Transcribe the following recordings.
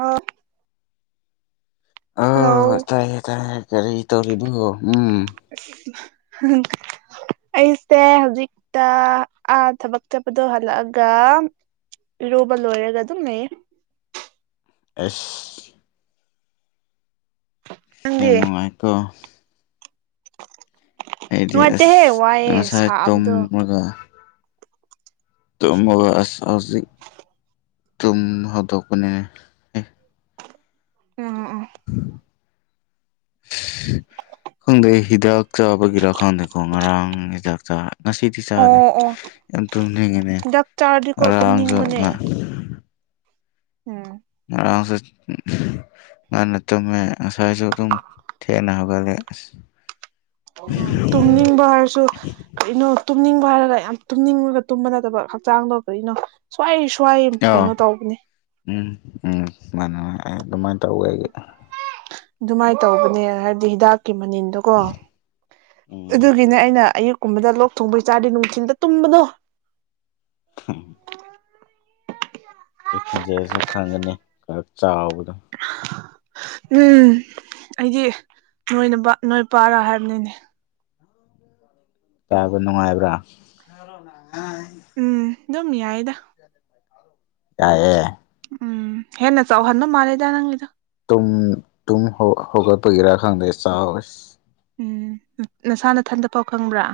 ꯑꯣ ꯑꯣ ꯇꯥꯏꯌꯦ ꯇꯥꯏꯌꯦ ꯀꯔꯤ ꯇꯧꯔꯤꯕꯣ [inaudible] ꯑꯩꯁꯦ ꯍꯧꯖꯤꯛꯇ ꯑꯥ ꯊꯕꯛ ꯆꯠꯄꯗꯣ ꯍꯜꯂꯛꯑꯒ ꯏꯔꯨꯕ ꯂꯣꯏꯔꯒ ꯑꯗꯨꯝ ꯂꯩꯌꯦ ꯑꯦꯁ ꯅꯪꯗꯤ ꯌꯥꯝ ꯅꯨꯡꯉꯥꯏꯀꯣ ꯑꯩꯗꯤ ꯅꯨꯡꯉꯥꯏꯇꯦꯍꯦ ꯑꯁ ꯋꯥꯏꯑꯦ ꯉꯁꯥꯏ ꯁꯥꯕꯗꯣ ꯇꯨꯝꯕꯗꯥ ꯇꯨꯝꯃꯒ ꯑꯁ ꯍꯧꯖꯤꯛ ꯇꯨꯝ ꯍꯧꯗꯣꯛ ꯄꯅꯦ ꯑꯦ ꯎꯝ ꯎꯝ ꯎꯝ ꯈꯪꯗꯦ ꯍꯤꯗꯥꯛ ꯆꯥꯕꯒꯤꯔ ꯈꯪꯗꯦꯀꯣ ꯉꯔꯥꯡ ꯍꯤꯗꯥꯛ ꯆꯥ ꯉꯁꯤꯗꯤ ꯆꯥꯔꯣꯏ ꯑꯣ ꯑꯣ ꯌꯥꯝ ꯇꯨꯝꯅꯤꯡꯉꯤꯅꯦ ꯍꯤꯗꯥꯛ ꯆꯥꯔꯗꯤꯀꯣ ꯑꯔꯥꯡꯁꯨ ꯇꯨꯝꯅꯤꯡꯕꯅꯦ ꯉꯥ ꯎꯝ ꯑꯔꯥꯡꯁꯨ ꯉꯟꯅ ꯇꯨꯝꯃꯦ ꯑꯁꯥꯏꯖꯨ ꯑꯗꯨꯝ ꯊꯦꯡꯅ ꯍꯧꯒꯜꯂꯦ ꯎ ꯇꯨꯝꯅꯤꯡꯕ ꯍꯥꯏꯔꯁꯨ ꯀꯩꯅꯣ ꯇꯨ ꯇꯨꯝꯅꯤꯡꯕ ꯍꯥꯏꯔꯒ ꯌꯥꯝ ꯇꯨꯝꯅꯤꯡꯉꯒ ꯇꯨꯝꯕ ꯅꯠꯇꯕ ꯍꯛꯆꯥꯡꯗꯣ ꯀꯔꯤꯅꯣ ꯁ꯭ꯋꯥꯏꯁ ꯁ꯭ꯋꯥꯏ ꯀꯩꯅꯣ ꯑꯧ ꯇꯧꯕꯅꯦ ꯎꯝ ꯎꯝ ꯃꯥꯅꯤ ꯃ ꯑꯗꯨꯃꯥꯏ ꯇꯧꯋꯦ ꯑꯩꯒꯤ ꯑꯗꯨꯃꯥꯏ ꯇꯧꯕꯅꯦ ꯍꯥꯏꯕꯗꯤ ꯍꯤꯗꯥꯛ ꯀꯤ ꯃꯅꯤꯟꯗꯣ ꯀꯣ ꯎꯝ ꯑꯗꯨꯒꯤꯅꯦ ꯑꯩꯅ ꯑꯌꯨꯛ ꯀꯨꯝꯕꯗ ꯂꯣꯛ ꯊꯨꯡꯕꯩ ꯆꯥꯗꯤ ꯅꯨꯡꯊꯤꯟꯗ ꯇꯨꯝꯕꯗꯣ [unintelligible] ꯑꯩ ꯈꯣꯟꯖꯦꯜꯁꯨ ꯈꯪꯒꯅꯤ ꯈ ꯆꯥꯎꯕꯗꯣ ꯎꯝ ꯑꯩꯗꯤ ꯅꯣꯏ ꯅꯕ ꯅꯣꯏ ꯄꯥꯔꯥ ꯍꯥꯏꯕꯅꯤꯅꯦ ꯀꯥꯕ ꯅꯨꯡꯉꯥꯏꯕ꯭ꯔꯥ ꯎꯝ ꯑꯗꯨꯝ ꯌꯥꯏꯗ ꯌꯥꯏꯌꯦ ꯎꯝ ꯍꯦꯅ ꯆꯧꯍꯟꯕ ꯃꯥꯂꯦꯗ ꯅꯪꯒꯤꯗꯨ ꯇꯨꯝ ꯇꯨꯝ ꯍꯧ ꯍꯧꯒꯠꯄꯒꯤꯔ ꯈꯪꯗꯦ ꯆꯥꯎꯋꯦ ꯎꯝ ꯅꯁꯥꯅꯊꯟꯗ ꯄꯥꯎ ꯈꯪꯕ꯭ꯔꯥ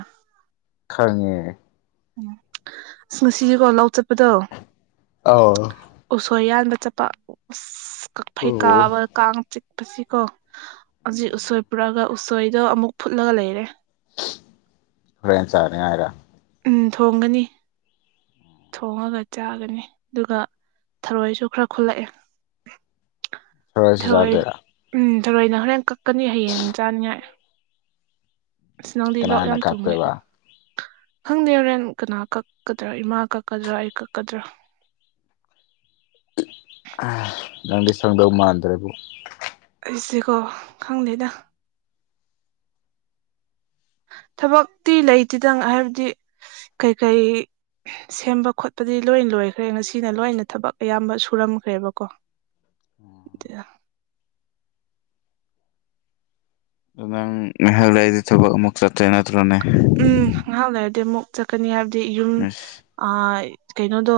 ꯈꯪꯉꯦ ꯎꯝ ꯑꯁ ꯅꯨꯡꯁꯤꯌꯦꯀꯣ ꯂꯧ ꯆꯠꯄꯗꯣ ꯑꯥꯎ ꯗ ꯆꯠꯄ ꯎꯑꯁ ꯀꯛꯐꯩ ꯑꯣ ꯀꯥꯕ ꯀꯥꯡ ꯆꯤꯛ ꯄꯁꯤ ꯀꯣ ꯍꯧꯖꯤꯛ ꯎꯁꯣꯏ ꯄꯨꯔꯛꯑꯒ ꯎꯁꯣꯏꯗꯣ ꯑꯃꯨꯛ ꯐꯨꯠꯂꯒ ꯂꯩꯔꯦ ꯍꯣꯔꯦꯟ ꯆꯥꯅꯤꯡꯉꯥꯏꯔ ꯎꯝ ꯊꯣꯡꯒꯅꯤ ꯊꯣꯡꯉꯒ ꯆꯥꯒꯅꯤ ꯑꯗꯨꯒ ꯊꯔꯣꯏꯁꯨ ꯈꯔ ꯈꯨꯜꯂꯛꯑꯦ ꯊꯥꯔꯣꯏꯁꯨ ꯊꯔꯣꯏ ꯆꯥꯗꯣꯏꯔ ꯎꯝ ꯊꯔꯣꯏꯅ ꯍꯣꯔꯦꯟ ꯀꯛꯀꯅꯤ ꯍꯌꯦꯡ ꯆꯥꯅꯤꯡꯉꯥꯏ ꯑꯁ ꯅꯪꯗꯤ ꯂꯣꯛ ꯀꯅꯥꯅ ꯌꯥꯝ ꯊꯨꯡꯉꯦ ꯀꯥꯛꯇꯣꯏꯕ ꯈꯪꯗꯦ ꯍꯣꯔꯦꯟ ꯀꯅꯥ ꯀꯛꯀꯗ꯭ꯔꯥ ꯏꯃꯥ ꯀꯛꯀꯗ꯭ꯔꯥ ꯑꯩ ꯀꯛꯀꯗ꯭ꯔꯥ [inaudible] ꯅꯪꯗꯤ ꯁꯪꯗꯧ ꯃꯥꯟꯗ꯭ꯔꯦꯕꯨ ꯏꯁꯤꯀꯣ ꯈꯪꯗꯦꯗ ꯊꯕꯛꯇꯤ ꯂꯩꯇꯦꯗ ꯍꯥꯏꯕꯗꯤ ꯀꯩꯀꯩ ꯁꯦꯝꯕ ꯈꯣꯠꯄꯗꯤ ꯂꯣꯏꯅ ꯂꯣꯏꯈ꯭ꯔꯦ ꯉꯁꯤꯅ ꯂꯣꯏꯅ ꯊꯕꯛ ꯑꯌꯥꯝꯕ ꯁꯨꯔꯝꯈ꯭ꯔꯦꯕꯀꯣ ꯏ ꯎꯝ ꯉꯍꯥꯛ ꯂꯩꯔꯗꯤ ꯊꯕꯛ ꯑꯃꯨꯛ ꯆꯠꯇꯨꯏ ꯅꯠꯇ꯭ꯔꯣꯅꯦ ꯎꯝ ꯉꯥꯏꯍꯥꯛ ꯂꯩꯔꯗꯤ ꯑꯃꯨꯛ ꯆꯠꯀꯅꯤ ꯍꯥꯏꯕꯗꯤ ꯌꯨꯝ ꯑꯁ ꯑ ꯀꯩꯅꯣꯗꯣ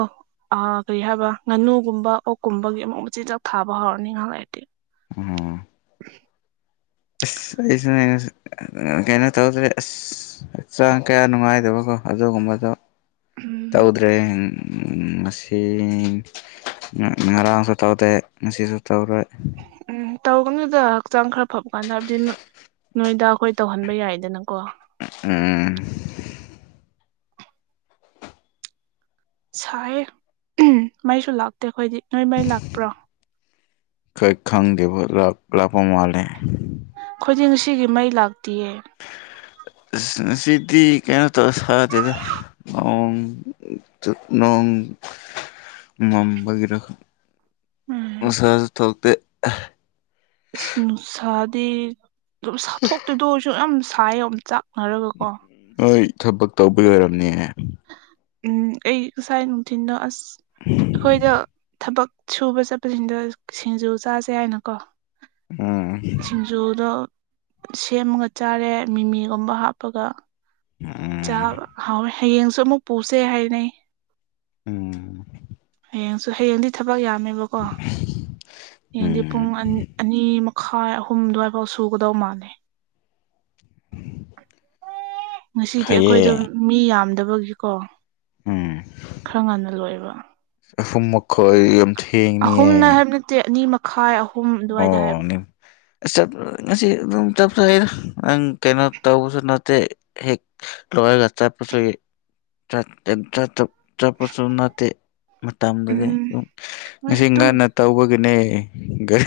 ꯑ ꯀꯔꯤ ꯍꯥꯏꯕ ꯉꯥꯅꯨꯒꯨꯝꯕ ꯑꯣꯛꯀꯨꯝꯕꯒꯤ ꯑꯃꯨꯛ ꯃꯆꯤꯟꯖꯥꯛ ꯊꯥꯕ ꯍꯧꯔꯅꯤ ꯉꯥꯏꯍꯥꯛ ꯂꯩꯔꯗꯤ ꯑ ꯑꯁ ꯑꯩꯁꯨꯅꯦ ꯀꯩꯅꯣ ꯇꯧꯗ꯭ꯔꯦ ꯑꯁ ꯍꯛꯆꯥꯡ ꯀꯌꯥ ꯅꯨꯡꯉꯥꯏꯗꯕꯀꯣ ꯑꯗꯨꯒꯨꯝꯕꯗꯣ ꯎꯝ ꯇꯧꯗ꯭ꯔꯦ ꯉꯁꯤ ꯉꯔꯥꯡꯁꯨ ꯇꯧꯗꯦ ꯉꯁꯤꯁꯨ ꯇꯧꯔꯣꯏ ꯎꯝ ꯇꯧꯒꯅꯨꯗ ꯍꯛꯆꯥꯡ ꯈꯔ ꯐꯕ ꯀꯥꯟꯗ ꯍꯥꯏꯕꯗꯤ ꯅꯣꯏꯗ ꯈꯣꯏ ꯇꯧꯍꯟꯕ ꯌꯥꯏꯗꯅꯀꯣ ꯑ ꯁꯥꯏꯌꯦ ꯃꯩꯁꯨ ꯂꯥꯛꯇꯦ ꯑꯩꯈꯣꯏꯗꯤ ꯅꯣꯏ ꯃꯩ ꯂꯥꯛꯄ꯭ꯔꯣ ꯀ ꯈꯪꯗꯦꯕꯣ ꯂꯥꯛ ꯂꯥꯛꯄ ꯃꯥꯂꯦ ꯑꯩꯈꯣꯏꯗꯤ ꯉꯁꯤꯒꯤ ꯃꯩ ꯂꯥꯛꯇꯌꯦ ꯁꯤꯗꯤ ꯀꯩꯅꯣ ꯇꯧ ꯁꯥ ꯌꯥꯗꯦꯗ ꯎ ꯅꯣꯡ ꯃꯝꯕꯒꯤꯔ ꯈꯪꯗꯦ ꯎꯝ ꯃꯁꯥꯖꯨ ꯊꯣꯛꯇ ꯑꯁ ꯅꯨꯡꯁꯥꯗꯤ ꯑꯗꯨꯝ ꯁꯥꯊꯣꯛꯇꯣꯏꯗ ꯑꯣꯏꯔꯁꯨ ꯌꯥꯝ ꯁꯥꯏꯌꯦ ꯑꯝꯇꯥꯛ ꯑꯔꯒꯀꯣ ꯍꯣꯏ ꯊꯕꯛ ꯇꯧꯕꯩ ꯑꯣꯏꯔꯝꯅꯦ ꯎꯝ ꯑꯩ ꯉꯁꯥꯏ ꯅꯨꯡꯊꯤꯟ ꯗ ꯑꯁ ꯑꯩꯈꯣꯏꯗ ꯊꯕꯛ ꯁꯨꯕ ꯆꯠꯄꯁꯤꯡꯗ ꯁꯤꯡꯖꯨ ꯆꯥꯁꯦ ꯍꯥꯏꯏꯅꯀꯣ ꯎꯝ ꯁꯤꯡꯖꯣꯗ ꯁꯦꯝꯃꯒ ꯆꯥꯔꯦ ꯃꯤꯃꯤꯒꯨꯝꯕ ꯍꯥꯞꯄꯒ ꯎꯝ ꯆꯥꯕ ꯍꯥꯎꯋꯦ ꯍꯌꯦꯡꯁꯨ ꯑꯃꯨꯛ ꯄꯨꯁꯦ ꯍꯥꯏꯅꯩ ꯎꯝ ꯍꯌꯦꯡꯁꯨ ꯍꯌꯦꯡꯗꯤ ꯊꯕꯛ ꯌꯥꯝꯃꯦꯕꯀꯣ ꯍꯌꯦꯡꯗꯤ ꯎꯝ ꯄꯨꯡ ꯑꯟ ꯑꯅꯤꯃ ꯈꯥꯏ ꯑꯍꯨꯝ ꯑꯗꯨꯋꯥꯏꯕꯧ ꯁꯨꯒꯗꯧ ꯃꯥꯜꯂꯦ ꯉꯁꯤꯗꯤ ꯐꯩꯌꯦ ꯑꯩꯈꯣꯏꯗꯣ ꯃꯤ ꯌꯥꯝꯗꯕꯒꯤꯀꯣ ꯎꯝ ꯈꯔ ꯉꯟꯅ ꯂꯣꯏꯕ ꯑꯍꯨꯝ ꯃꯈꯣꯏ ꯑꯍꯨꯝꯅ ꯊꯦꯡꯅꯤꯌꯦ ꯍꯥꯏꯕ ꯅꯠꯇꯦ ꯑꯅꯤ ꯃꯈꯥꯏ ꯑꯍꯨꯝ ꯑꯗꯨꯋꯥꯏꯗ ꯍꯥꯏꯕꯅꯤ ꯑ ꯆꯠꯂꯔꯣꯏ ꯉꯁꯤ ꯑꯗꯨꯝ ꯆꯠꯈ꯭ꯔꯒꯦꯗ ꯅꯪ ꯀꯩꯅꯣ ꯇꯧꯕꯁꯨ ꯅꯠꯇꯦ ꯍꯦꯛ ꯍꯣꯏꯅ ꯆꯠꯄꯁꯨꯒꯤ [unintelligible] ꯆꯠꯄꯁꯨ ꯅꯠꯇꯦ ꯃꯇꯝꯗꯗꯤ ꯎꯝ ꯍꯣꯏ ꯉꯁꯤ ꯑꯗꯨꯝ ꯉꯟꯅ ꯇꯧꯕꯒꯤ ꯅꯦ ꯒꯥꯔꯤ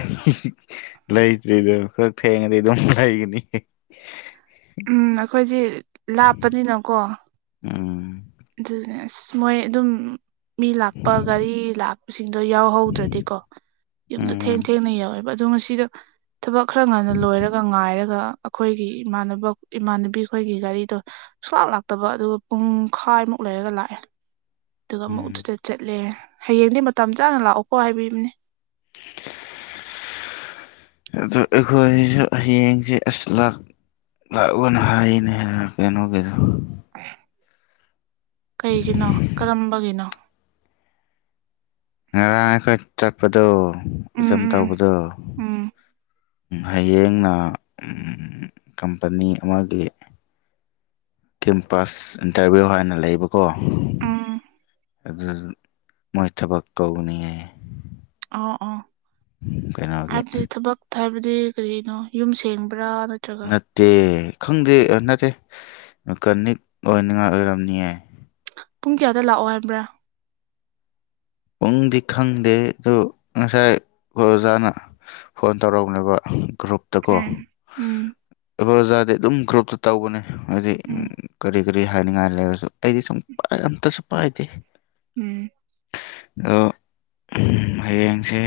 ꯂꯩꯇ꯭ꯔꯤꯗꯣ ꯈꯔ ꯊꯦꯡꯉꯗꯤ ꯑꯗꯨꯝ ꯂꯩꯒꯅꯤ ꯎꯝ ꯑꯩꯈꯣꯏꯖꯤ ꯂꯥꯞꯄꯅꯤꯅꯀꯣ ꯎꯝ ꯑꯗꯨꯅꯦ ꯑꯁ ꯃꯣꯏ ꯑꯗꯨꯝ ꯃꯤ ꯂꯥꯛꯄ ꯒꯥꯔꯤ ꯂꯥꯛꯄꯁꯤꯡꯗꯣ ꯌꯥꯎꯍꯧꯗ꯭ꯔꯗꯤꯀꯣ ꯌꯨꯝꯗꯣ ꯊꯦꯡ ꯎꯝ ꯊꯦꯡꯅ ꯌꯎꯋꯦꯕ ꯑꯗꯣ ꯉꯁꯤꯗꯣ ꯊꯕꯛ ꯈꯔ ꯉꯟꯅ ꯂꯣꯏꯔꯒ ꯉꯥꯏꯔꯒ ꯑꯗꯨꯝ ꯑꯈꯣꯏꯒꯤ ꯏꯃꯥꯟꯅꯕ ꯏꯃꯥꯟꯅꯕꯤ ꯈꯣꯏꯒꯤ ꯒꯥꯔꯤꯗꯣ ꯁꯨꯡꯂꯥꯛ ꯂꯥꯛꯇꯕ ꯑꯗꯨꯒ ꯄꯨꯡ ꯈꯥꯏꯃꯨꯛ ꯂꯩꯔꯒ ꯂꯥꯛꯑꯦ ꯑꯗꯨꯒ ꯑꯃꯨꯛ ꯎꯝ ꯑꯗꯨꯗ ꯆꯠꯂꯦ ꯍꯌꯦꯡꯗꯤ ꯃꯇꯝ ꯆꯥꯅ ꯂꯥꯛꯑꯣꯀꯣ ꯍꯥꯏꯕꯤꯕꯅꯦ ꯑꯗꯨ ꯑꯩꯈꯣꯏꯖꯨ ꯍꯌꯦꯡꯖꯦ ꯑꯁ ꯂꯥꯛ ꯂꯥꯛ ꯑꯣꯅ ꯍꯥꯏꯅꯦ ꯀꯩꯅꯣꯒꯤꯗꯣ ꯀꯩꯒꯤꯅꯣ ꯀꯔꯝꯕꯒꯤꯅꯣ ꯉꯔꯥꯡ ꯑꯩꯈꯣꯏ ꯆꯠꯄꯗꯣ ꯎꯝ [unintelligible] ꯎꯝ ꯇꯧꯕꯗꯣ ꯎꯝ ꯎꯝ ꯍꯌꯦꯡꯅ ꯀꯝꯄꯅꯤ ꯑꯃꯒꯤ ꯀꯦꯝꯄꯁ ꯏꯟꯇꯔꯚꯤꯌꯨ ꯍꯥꯏꯅ ꯂꯩꯕꯀꯣ ꯎꯝ ꯎꯝ ꯑꯗꯨ [unintelligible] ꯃꯣꯏ ꯊꯕꯛ ꯇꯧꯅꯤ ꯍꯥꯏꯌꯦ ꯑꯣ ꯑꯣ ꯎꯝ ꯀꯩꯅꯥꯒꯤ ꯍꯥꯏꯕꯗꯤ ꯊꯕꯛ ꯍꯥꯏꯕꯗꯤ ꯀꯔꯤꯅꯣ ꯌꯨꯝ ꯁꯦꯡꯕ ꯅꯠꯇꯦ ꯈꯪꯗꯦ ꯑ ꯅꯠꯇꯦ ꯃꯦꯀꯥꯅꯤꯛ ꯑꯣꯏꯅꯤꯡꯉꯥꯏ ꯑꯣꯏꯔꯝꯅꯤ ꯍꯥꯏ ꯄꯨꯡ ꯀꯌꯥꯗ ꯂꯥꯛꯑꯣ ꯍꯥꯏꯕ꯭ꯔ ꯄꯨꯡꯗꯤ ꯈꯪꯗꯦ ꯑꯗꯨ ꯉꯁꯥꯏ ꯑꯩꯈꯣꯏ ꯑꯣꯖꯥꯅ ꯐꯣꯟ ꯇꯧꯔꯛꯑꯕꯅꯦꯕ ꯒ꯭ꯔꯨꯞꯇꯀꯣ ꯎꯝ ꯎꯝ ꯑꯩꯈꯣꯏ ꯑꯣꯖꯥꯗꯤ ꯑꯗꯨꯝ ꯒ꯭ꯔꯨꯞꯇ ꯇꯧꯕꯅꯦ ꯍꯥꯏꯗꯤ ꯎꯝ ꯀꯔꯤ ꯀꯔꯤ ꯍꯥꯏꯅꯤꯡꯉꯥꯏ ꯂꯩꯔꯖꯨ ꯑꯩꯗꯤ ꯁꯨꯝ ꯄ ꯑꯝꯇꯁꯨ ꯄꯥꯏꯗꯦ ꯎꯝ ꯑꯗꯣ ꯍꯌꯦꯡꯁꯦ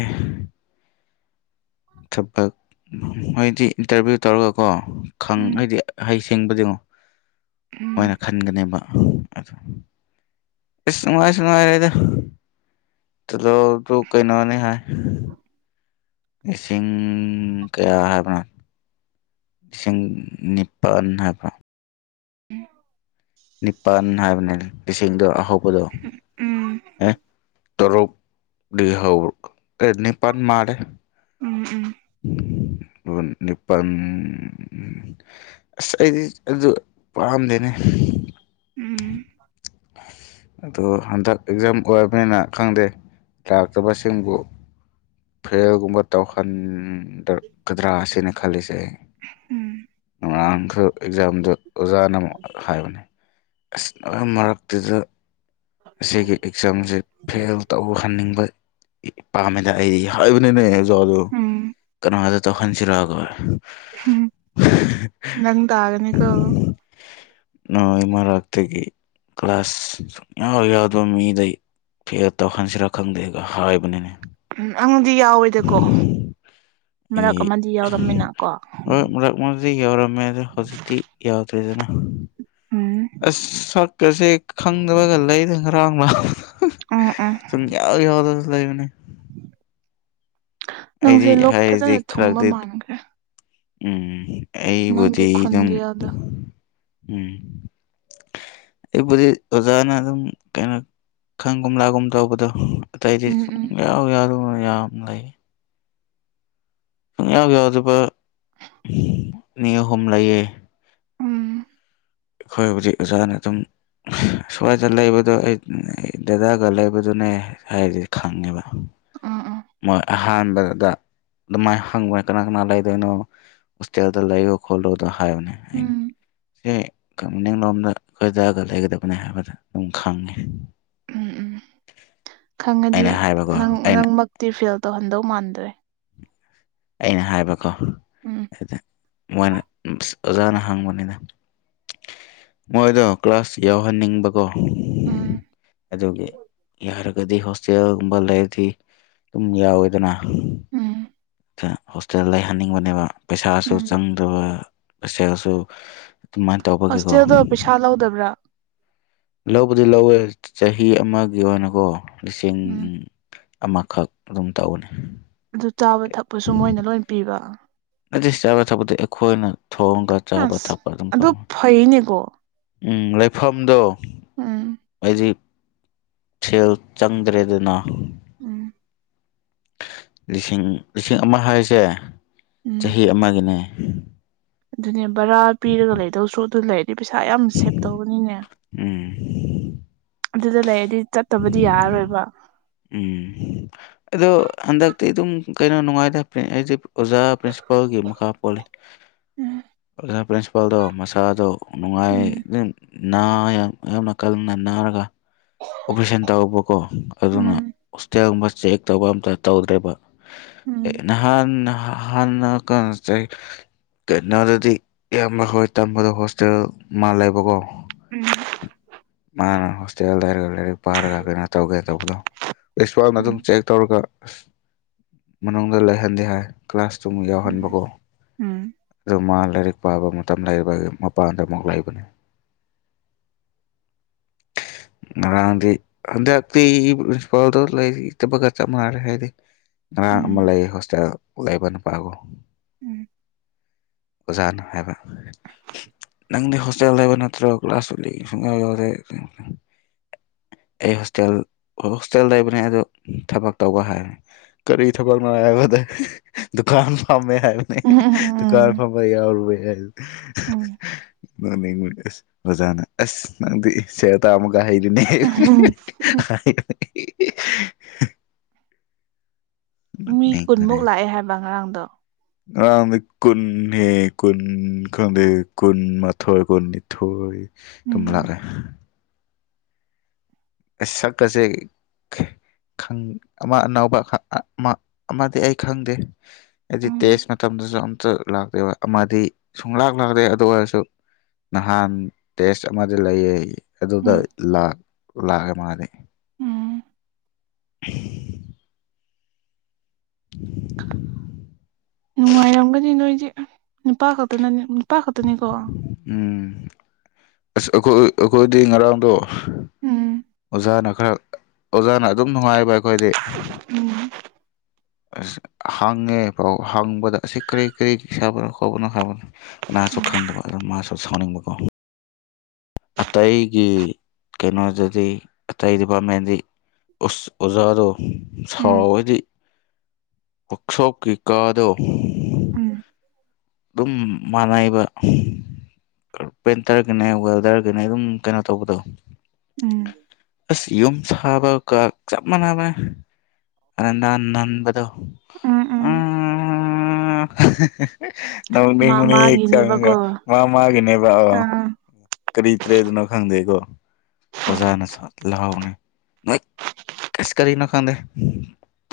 ꯊꯕꯛ ꯃꯣꯏꯗꯤ ꯏꯟꯇꯔꯚꯤꯌꯨ ꯇꯧꯔꯒꯀꯣ ꯈꯪ ꯎꯝ ꯍꯥꯏꯗꯤ ꯍꯩꯁꯦ ꯁꯤꯡꯕꯗꯤ ꯌꯦꯡꯉꯨ ꯃꯣꯏꯅ ꯎꯝ ꯈꯟꯒꯅꯤꯕ [inaudible] ꯏꯁ ꯅꯨꯡꯉꯥꯏꯁꯨ ꯅꯨꯡꯉꯥꯏꯔꯣꯏꯗ ꯇꯨꯂꯣꯞꯇꯨ ꯀꯩꯅꯣꯅꯤ ꯍꯥꯏ ꯂꯤꯁꯤꯡ ꯀꯌꯥ ꯍꯥꯏꯕꯅꯣ ꯂꯤꯁꯤꯡ ꯅꯤꯄꯥꯟ ꯍꯥꯏꯕ꯭ꯔꯣ ꯅꯤꯄꯜ ꯍꯥꯏꯕꯅꯤ ꯂꯤꯁꯤꯡꯗꯣ ꯑꯍꯧꯕꯗꯣ ꯎꯝ ꯑꯦ ꯇꯔꯨꯛ UNINTELLIGIBLE INAUDIBLE INAUDIBLE ꯅꯤꯄꯜ ꯑꯥꯁ ꯑꯩꯗꯤ ꯑꯗꯨ ꯄꯥꯝꯗꯦꯅꯦ INAUDIBLE ꯑꯥ ꯗꯣ ꯍꯥꯟꯗꯛ ꯑꯦꯛꯖꯥꯝ ꯂꯣꯏꯔꯕꯅꯤꯅ ꯈꯪꯗꯦ ꯂꯥꯛꯇꯕꯁꯤꯡꯕꯨ ꯐꯦꯌꯔꯒꯨꯝꯕ ꯇꯧꯍꯟ ꯗꯛꯀꯗ꯭ꯔꯥ ꯁꯤꯅꯦꯈꯜꯂꯤꯁꯦ ꯎꯝ ꯉꯥꯔꯥꯡꯈꯛ ꯑꯦꯛꯖꯥꯝꯗꯣ ꯑꯣꯖꯥꯅ ꯑꯃꯨꯛ ꯍꯥꯏꯕꯅꯤ ꯑꯥꯁ ꯑꯥꯃꯔꯛꯇꯨꯗ ꯑꯁꯤꯒꯤ ꯑꯦꯛꯖꯥꯝꯖꯦ ꯐꯦꯜ ꯇꯧꯍꯟꯅꯤꯡꯕ ꯑꯥ ꯄꯥꯝꯃꯦꯗ ꯑꯩ ꯍꯥꯏꯕꯅꯤꯅꯦ ꯎꯝ ꯀꯥꯅꯗ ꯇꯧꯍꯟ UNINTELLIGIBLE ꯎꯝ ꯅꯪ ꯇꯥꯒꯅꯤꯀꯣ ꯅꯣꯏ ꯃꯔꯛꯇꯒꯤ ꯀ꯭ꯂꯥꯁ ꯌꯥꯎ- ꯌꯥꯎꯗꯕ ꯃꯤꯗꯩ ꯐꯦꯜ ꯇꯧꯍꯟꯁꯤꯔꯥ ꯈꯪꯗꯦꯒ ꯍꯥꯏꯕꯅꯤꯅꯦ ꯎꯝ ꯑꯪꯗꯤ ꯌꯥꯎꯋꯦꯗꯀꯣ ꯃꯔꯛ ꯑꯩ ꯑꯃꯗꯤ ꯌꯥꯎꯔꯝꯃꯤꯅ ꯀꯣ ꯃꯔꯛ ꯃꯔꯛ- ꯃꯔꯛꯇꯗꯤ ꯌꯥꯎꯔꯝꯃꯦꯗ ꯍꯧꯖꯤꯛꯇꯤ ꯌꯥꯎꯗ꯭ꯔꯦ ꯗꯦꯗꯅꯥ ꯎꯝ ꯎꯝ ꯁꯨꯝ ꯌꯥꯎ -ꯌꯥꯎꯗꯖꯨ ꯂꯩꯕꯅꯦ ꯑꯩꯗꯤ ꯅꯪꯖꯦ ꯂꯣꯛ ꯐꯖꯅ ꯊꯨꯡꯕ ꯃꯥꯟꯒ꯭ꯔꯦ ꯎꯪꯝ ꯑꯩꯕꯨꯗꯤ ꯑꯗꯨꯝ ꯈꯣꯟꯖꯦꯜꯗꯣ ꯎꯝ ꯑꯩꯕꯨꯗꯤ ꯑꯣꯖꯥꯅ ꯑꯗꯨꯝ ꯀꯩꯅꯣ ꯈꯪꯒꯨꯝ- ꯂꯥꯛꯒꯨꯝ ꯇꯧꯕꯗꯣ ꯑꯇꯩꯗꯤ ꯎꯝ ꯎꯝ ꯁꯨꯝꯌꯥꯎ ꯌꯥꯎꯗꯅ ꯌꯥꯝ ꯂꯩ ꯁꯨꯝꯌꯥꯎ ꯌꯥꯎꯗꯕ ꯅꯤ ꯑꯍꯨꯝ ꯂꯩꯌꯦ ꯎꯝ ꯑꯩꯈꯣꯏ ꯍꯧꯖꯤꯛ ꯑꯣꯖꯥꯅꯑꯗꯨꯝ ꯁ꯭ꯋꯥꯏꯗ ꯂꯩꯕꯗꯣ ꯑꯩ ꯗꯗꯥꯒ ꯂꯩꯕꯗꯨꯅꯦ ꯍꯥꯏꯕꯗꯤ ꯈꯪꯉꯦꯕ ꯑꯪꯑꯣ ꯃꯣꯏ ꯑꯍꯥꯟꯕꯗꯒ ꯑꯗꯨꯃꯥꯏꯅ ꯍꯪꯕ ꯃꯣꯏ ꯀꯅꯥ ꯀꯅꯥ ꯂꯩꯗꯣꯏꯅꯣ ꯍꯣꯁꯇꯦꯜꯗ ꯂꯩꯌꯣ-ꯈꯣꯠꯂꯣꯗ ꯍꯥꯏꯕꯅꯦ ꯑꯩꯅ ꯎꯝ ꯑꯦ ꯃꯨꯅꯤꯡ ꯂꯣꯝꯗ ꯈꯣꯏꯗꯥꯒ ꯂꯩꯒꯗꯕꯅꯤ ꯍꯥꯏꯕꯗ ꯑꯗꯨꯝ ꯈꯪꯉꯦ ꯎꯪ ꯎꯪ ꯈꯪꯉꯗꯤ ꯑꯩꯅ ꯍꯥꯏꯕꯀꯣ ꯅꯪ ꯑꯩꯅ ꯃꯔꯛꯃꯛ ꯇꯤꯐꯦꯜ ꯇꯧꯍꯟꯗꯧ ꯃꯥꯟꯗ꯭ꯔꯦ ꯑꯩꯅ ꯍꯥꯏꯕꯀꯣ ꯎꯝ ꯑꯗꯨꯗꯃꯣꯏꯅ ꯑꯣꯖꯥꯅꯥꯍꯪꯕꯅꯤꯅ ꯃꯣꯏꯗꯣ ꯀ꯭ꯂꯥꯁꯌꯥꯎꯍꯟꯅꯤꯡꯕ ꯀꯣ ꯎꯝ ꯑꯗꯨꯒꯤ ꯌꯥꯔꯒꯗꯤ ꯍꯣꯁꯇꯦꯜꯒꯨꯝꯕ ꯂꯩꯔꯗꯤ ꯑꯗꯨꯝ ꯌꯥꯎꯋꯤꯗꯅ ꯎꯪ ꯍꯣꯁꯇꯦꯜ ꯂꯩꯍꯟꯅꯤꯡꯕꯅꯦꯕ ꯄꯩꯁꯥꯁꯨ ꯎꯝ ꯆꯪꯗꯕ ꯁꯦꯜꯁꯨ ꯑꯗꯨꯃꯥꯏ ꯇꯧꯕꯒꯤꯀꯣ ꯍꯣꯁꯇꯦꯜꯗꯣ ꯄꯩꯁꯥ ꯂꯧꯗꯕ꯭ꯔꯥ ꯂꯧꯕꯗꯤ-ꯂꯧꯋꯦ ꯆꯍꯤ ꯑꯃꯒꯤ ꯑꯣꯏꯅꯀꯣ ꯂꯤꯁꯤꯡ ꯎꯝ ꯑꯃꯈꯛ ꯑꯗꯨꯝꯇꯧꯒꯅꯤ ꯑꯗꯨ ꯆꯥꯕ- ꯊꯛꯄꯁꯨ ꯃꯣꯏꯅ ꯂꯣꯏ ꯄꯤꯕ ꯗꯤꯁ ꯆꯥꯕ-ꯊꯛꯄꯗꯤ ꯑꯩꯈꯣꯏꯅ ꯊꯣꯡꯒ ꯆꯥꯕ ꯑꯁ ꯊꯛꯄ ꯑꯗꯨꯝ ꯑꯗꯨ ꯇꯧꯅꯤ ꯐꯩꯅꯦꯀꯣ ꯎꯪ ꯂꯩꯐꯝꯗꯣ ꯎꯝ ꯑꯩꯗꯤ ꯁꯦꯜ ꯆꯪꯗ꯭ꯔꯦꯗꯅ ꯎꯝ ꯂꯤꯁꯤꯡ ꯂꯤꯁꯤꯡ ꯑꯃ ꯍꯥꯏꯁꯦ ꯎꯝ ꯆꯍꯤ ꯑꯃꯒꯤꯅꯦ ꯎꯝ ꯑꯗꯨꯅꯦ ꯕꯔꯥ ꯄꯤꯔꯒ ꯂꯩꯗꯧꯁꯨ ꯑꯗꯨ ꯂꯩꯔ ꯄꯩꯁꯥ ꯌꯥꯝ ꯁꯦꯚ ꯇꯧꯕꯅꯤꯅꯦ ꯎꯝ ꯑꯗꯨꯗ ꯂꯩꯔꯗꯤ ꯆꯠꯇꯕꯗꯤ ꯌꯥꯔꯣꯏꯕ ꯎꯝ ꯑꯗꯣ ꯍꯟꯗꯛꯇꯤ ꯑꯗꯨꯝ ꯀꯩꯅꯣ ꯅꯨꯡꯉꯥꯏꯇ ꯑꯩꯁꯦ ꯑꯣꯖꯥ ꯄ꯭ꯔꯤꯟꯁꯤꯄꯥꯜꯒꯤ ꯃꯈꯥ ꯄꯣꯜꯂꯤ ꯎꯝ ꯑꯣꯖꯥ ꯄ꯭ꯔꯤꯟꯁꯤꯄꯥꯜꯗ ꯃꯁꯥꯗꯣ ꯅꯨꯡꯉꯥꯏ ꯎꯝ ꯑꯗꯨ ꯅꯥ ꯌꯥꯝ ꯌꯥꯝ ꯅꯥꯀꯜꯅ ꯅꯥꯔꯒ ꯑꯣꯄꯔꯦꯁꯟ ꯇꯧꯕꯀꯣ ꯑꯗꯨꯅ ꯎꯝ ꯍꯣꯁꯇꯦꯜꯒꯨꯝꯕ ꯆꯦꯛ ꯇꯧꯕ ꯑꯝꯇ ꯇꯧꯗ꯭ꯔꯦꯕ ꯎꯝ ꯅꯍꯥꯟ ꯍꯍꯥꯟꯅ ꯀ ꯆ ꯀꯩꯅꯣꯗꯗꯤ ꯏꯌꯥꯝꯕ ꯍꯣꯏ ꯇꯝꯕꯗꯣ ꯍꯣꯁꯇꯦꯜ ꯃꯥꯜꯂꯦꯕꯀꯣ ꯎꯝ ꯍꯥꯟꯅ ꯍꯣꯁꯇꯦꯜꯗ ꯂꯩꯔꯒ ꯂꯥꯏꯔꯤꯛ ꯄꯥꯔꯒ ꯀꯩꯅꯣ ꯇꯧꯒꯦ ꯇꯧꯕꯗꯣ ꯄ꯭ꯔꯤꯟꯁꯤꯄꯥꯜꯅ ꯑꯗꯨꯝ ꯎꯝ ꯆꯦꯛ ꯇꯧꯔꯒ ꯑꯁ ꯃꯅꯨꯡꯗ ꯂꯩꯍꯟꯗꯦ ꯍꯥꯏ ꯀ꯭ꯂꯥꯁ ꯁꯨꯝ ꯎꯝ ꯌꯥꯎꯍꯟꯕꯀꯣ ꯎꯝ ꯑꯗꯨ ꯃꯥꯂ ꯂꯥꯏꯔꯤꯛ ꯄꯥꯕ ꯃꯇꯝ ꯂꯩꯕ ꯃꯄꯥꯟꯗ ꯑꯃꯨꯛ ꯂꯩꯕꯅꯤ [inaudible] ꯉꯔꯪꯗꯤ ꯍꯟꯇꯛꯇꯤ ꯄꯔꯤꯟꯁꯤꯄꯥꯜ ꯗꯣ ꯂꯩꯇꯕꯒꯥ ꯆꯞ ꯃꯅꯔꯦ ꯍꯥꯏꯗꯤ ꯎꯝ ꯉꯔꯥꯡ ꯑꯃ ꯎꯝ ꯂꯩ ꯍꯣꯁꯇꯦꯜ ꯂꯩꯕ ꯅꯨꯄꯥꯒ ꯎꯝ ꯑꯣꯖꯥꯅ ꯍꯥꯏꯕ ꯅꯪꯗꯤ ꯍꯣꯁꯇꯦꯜ ꯂꯩꯕ ꯅꯠꯇ꯭ꯔꯣ ꯀ꯭ꯂꯥꯁ ꯑꯩ ꯍꯣꯁꯇꯦꯜ ꯍꯣꯁꯇꯦꯜꯗ ꯂꯩꯕꯅꯦ ꯑꯗꯨ ꯊꯕꯛ ꯇꯧꯕ ꯍꯥꯏꯔꯦ ꯀꯔꯤ ꯊꯕꯛꯅꯣ ꯍꯥꯏꯕꯗ ꯗꯨꯀꯥꯟ ꯐꯝꯃꯦ [unintelligible] ꯎꯝ ꯎꯝ ꯎꯝ ꯑꯣꯖꯥꯅ ꯑꯁ ꯅꯪꯗꯤ ꯁꯦꯟ ꯇꯥꯟꯕꯀꯥ ꯍꯩ ꯎꯝ [unintelligible] ꯃꯤ ꯅꯣꯛꯅꯤꯡꯕꯅꯦ ꯀꯨꯟꯃꯨꯛ ꯂꯥꯛꯑꯦ ꯍꯥꯏꯕ ꯉꯔꯥꯡꯗꯣ ꯉꯔꯥꯡꯗꯤ ꯀꯨꯟ ꯍꯦ ꯀꯨꯟ ꯈꯪꯗꯦ ꯀꯨꯟꯃꯥꯊꯣꯏ ꯀꯨꯟꯅꯤꯊꯣꯏ ꯎꯝ ꯇꯨꯝꯂꯥꯛꯑꯦ ꯁꯛꯀꯁꯦ ꯑꯃ ꯑꯅꯧꯕ ꯑꯃꯗꯤ ꯑꯩ ꯈꯪꯗꯦ ꯍꯥꯏꯗꯤ ꯇꯦꯁ ꯎꯝ ꯃꯇꯝ ꯁꯨ ꯑꯝꯇ ꯂꯥꯛꯇꯦꯕ ꯑꯃꯗꯤ ꯁꯨꯡꯂꯥꯛ ꯂꯥꯛꯇꯦ ꯑꯗꯨ ꯑꯣꯏꯔꯁꯨ ꯅꯍꯥꯟ ꯇꯦꯁ ꯑꯃꯗꯤ ꯂꯩꯌꯦ ꯑꯗꯨꯗ ꯎꯝ ꯂꯛ ꯂꯥꯛꯑꯦ ꯃꯥꯗꯤ ꯎꯝ [inaudible] [unintelligible] ꯅꯨꯡꯉꯥꯏꯔꯝꯒꯅꯤ ꯅꯣꯏꯗꯤ ꯅꯨꯄꯥ ꯈꯛꯇꯅ ꯅꯨꯄꯥ ꯈꯛꯇꯅꯤꯀꯣ ꯎꯝ ꯑꯁ ꯑꯩꯈꯣꯏ ꯑꯩꯈꯣꯏꯗꯤ ꯉꯔꯥꯡꯗꯣ ꯎꯝ ꯑꯣꯖꯥꯅ ꯈꯔ ꯑꯣꯖꯥꯅ ꯑꯗꯨꯝ ꯅꯨꯡꯉꯥꯏꯕ ꯑꯩꯈꯣꯏꯗꯤ ꯎꯝ ꯑꯁ ꯍꯪꯉꯦ ꯄꯥꯎ ꯍꯥꯡꯕꯗ ꯑꯁꯤ ꯀꯔꯤ ꯀꯔꯤ ꯁꯥꯕꯅꯣ ꯈꯣꯕꯅꯣ ꯍꯥꯏꯕꯅꯣ ꯉꯅꯥꯁꯨ ꯈꯪꯗꯕ ꯑꯗꯨ ꯃꯥꯁꯨ ꯁꯥꯎꯅꯤꯡꯕꯀꯣ ꯑꯇꯩꯒꯤ ꯀꯩꯅꯣꯗꯗꯤ ꯑꯇꯩ ꯗꯤꯄꯥꯝꯃꯦꯟꯗꯤ ꯎꯁ ꯑꯣꯖꯥꯗꯣ ꯁꯥꯎ ꯎꯝ ꯍꯥꯏꯗꯤ ꯄꯣꯛꯁꯣꯞꯀꯤ ꯀꯥꯗꯣ ꯎꯝ ꯗꯨꯝ ꯃꯥꯟꯅꯩꯕ ꯀꯔꯄꯦꯟꯇꯔꯒꯅꯦ ꯋꯦꯜꯗꯔꯒꯅꯦ ꯑꯗꯨꯝ ꯀꯩꯅꯣ ꯇꯧꯕꯗꯣ ꯎꯝ ꯑꯁ ꯌꯨꯝ ꯁꯥꯕꯀ ꯆꯞ ꯃꯥꯟꯅꯕꯅꯦ ꯑꯅꯥꯟ ꯅꯥꯟꯕꯗꯣ ꯎꯝ ꯎꯝ [unintelligible] ꯃꯥ ꯅꯣꯛꯅꯤꯡꯕꯅꯦ ꯍꯦꯛ ꯆꯪꯉꯒ ꯃꯥꯒꯤꯅꯦꯕꯀꯣ ꯃꯥ ꯃꯥꯒꯤꯅꯦꯕ ꯑꯣ ꯑꯥ ꯀꯔꯤ ꯇ꯭ꯔꯦꯗꯅꯣ ꯈꯪꯗꯦꯒꯣ ꯑꯣꯖꯥꯅ ꯁ ꯂꯥꯎꯕꯅꯦ ꯅꯣꯏ ꯀꯁ ꯀꯔꯤꯅꯣ ꯈꯪꯗꯦ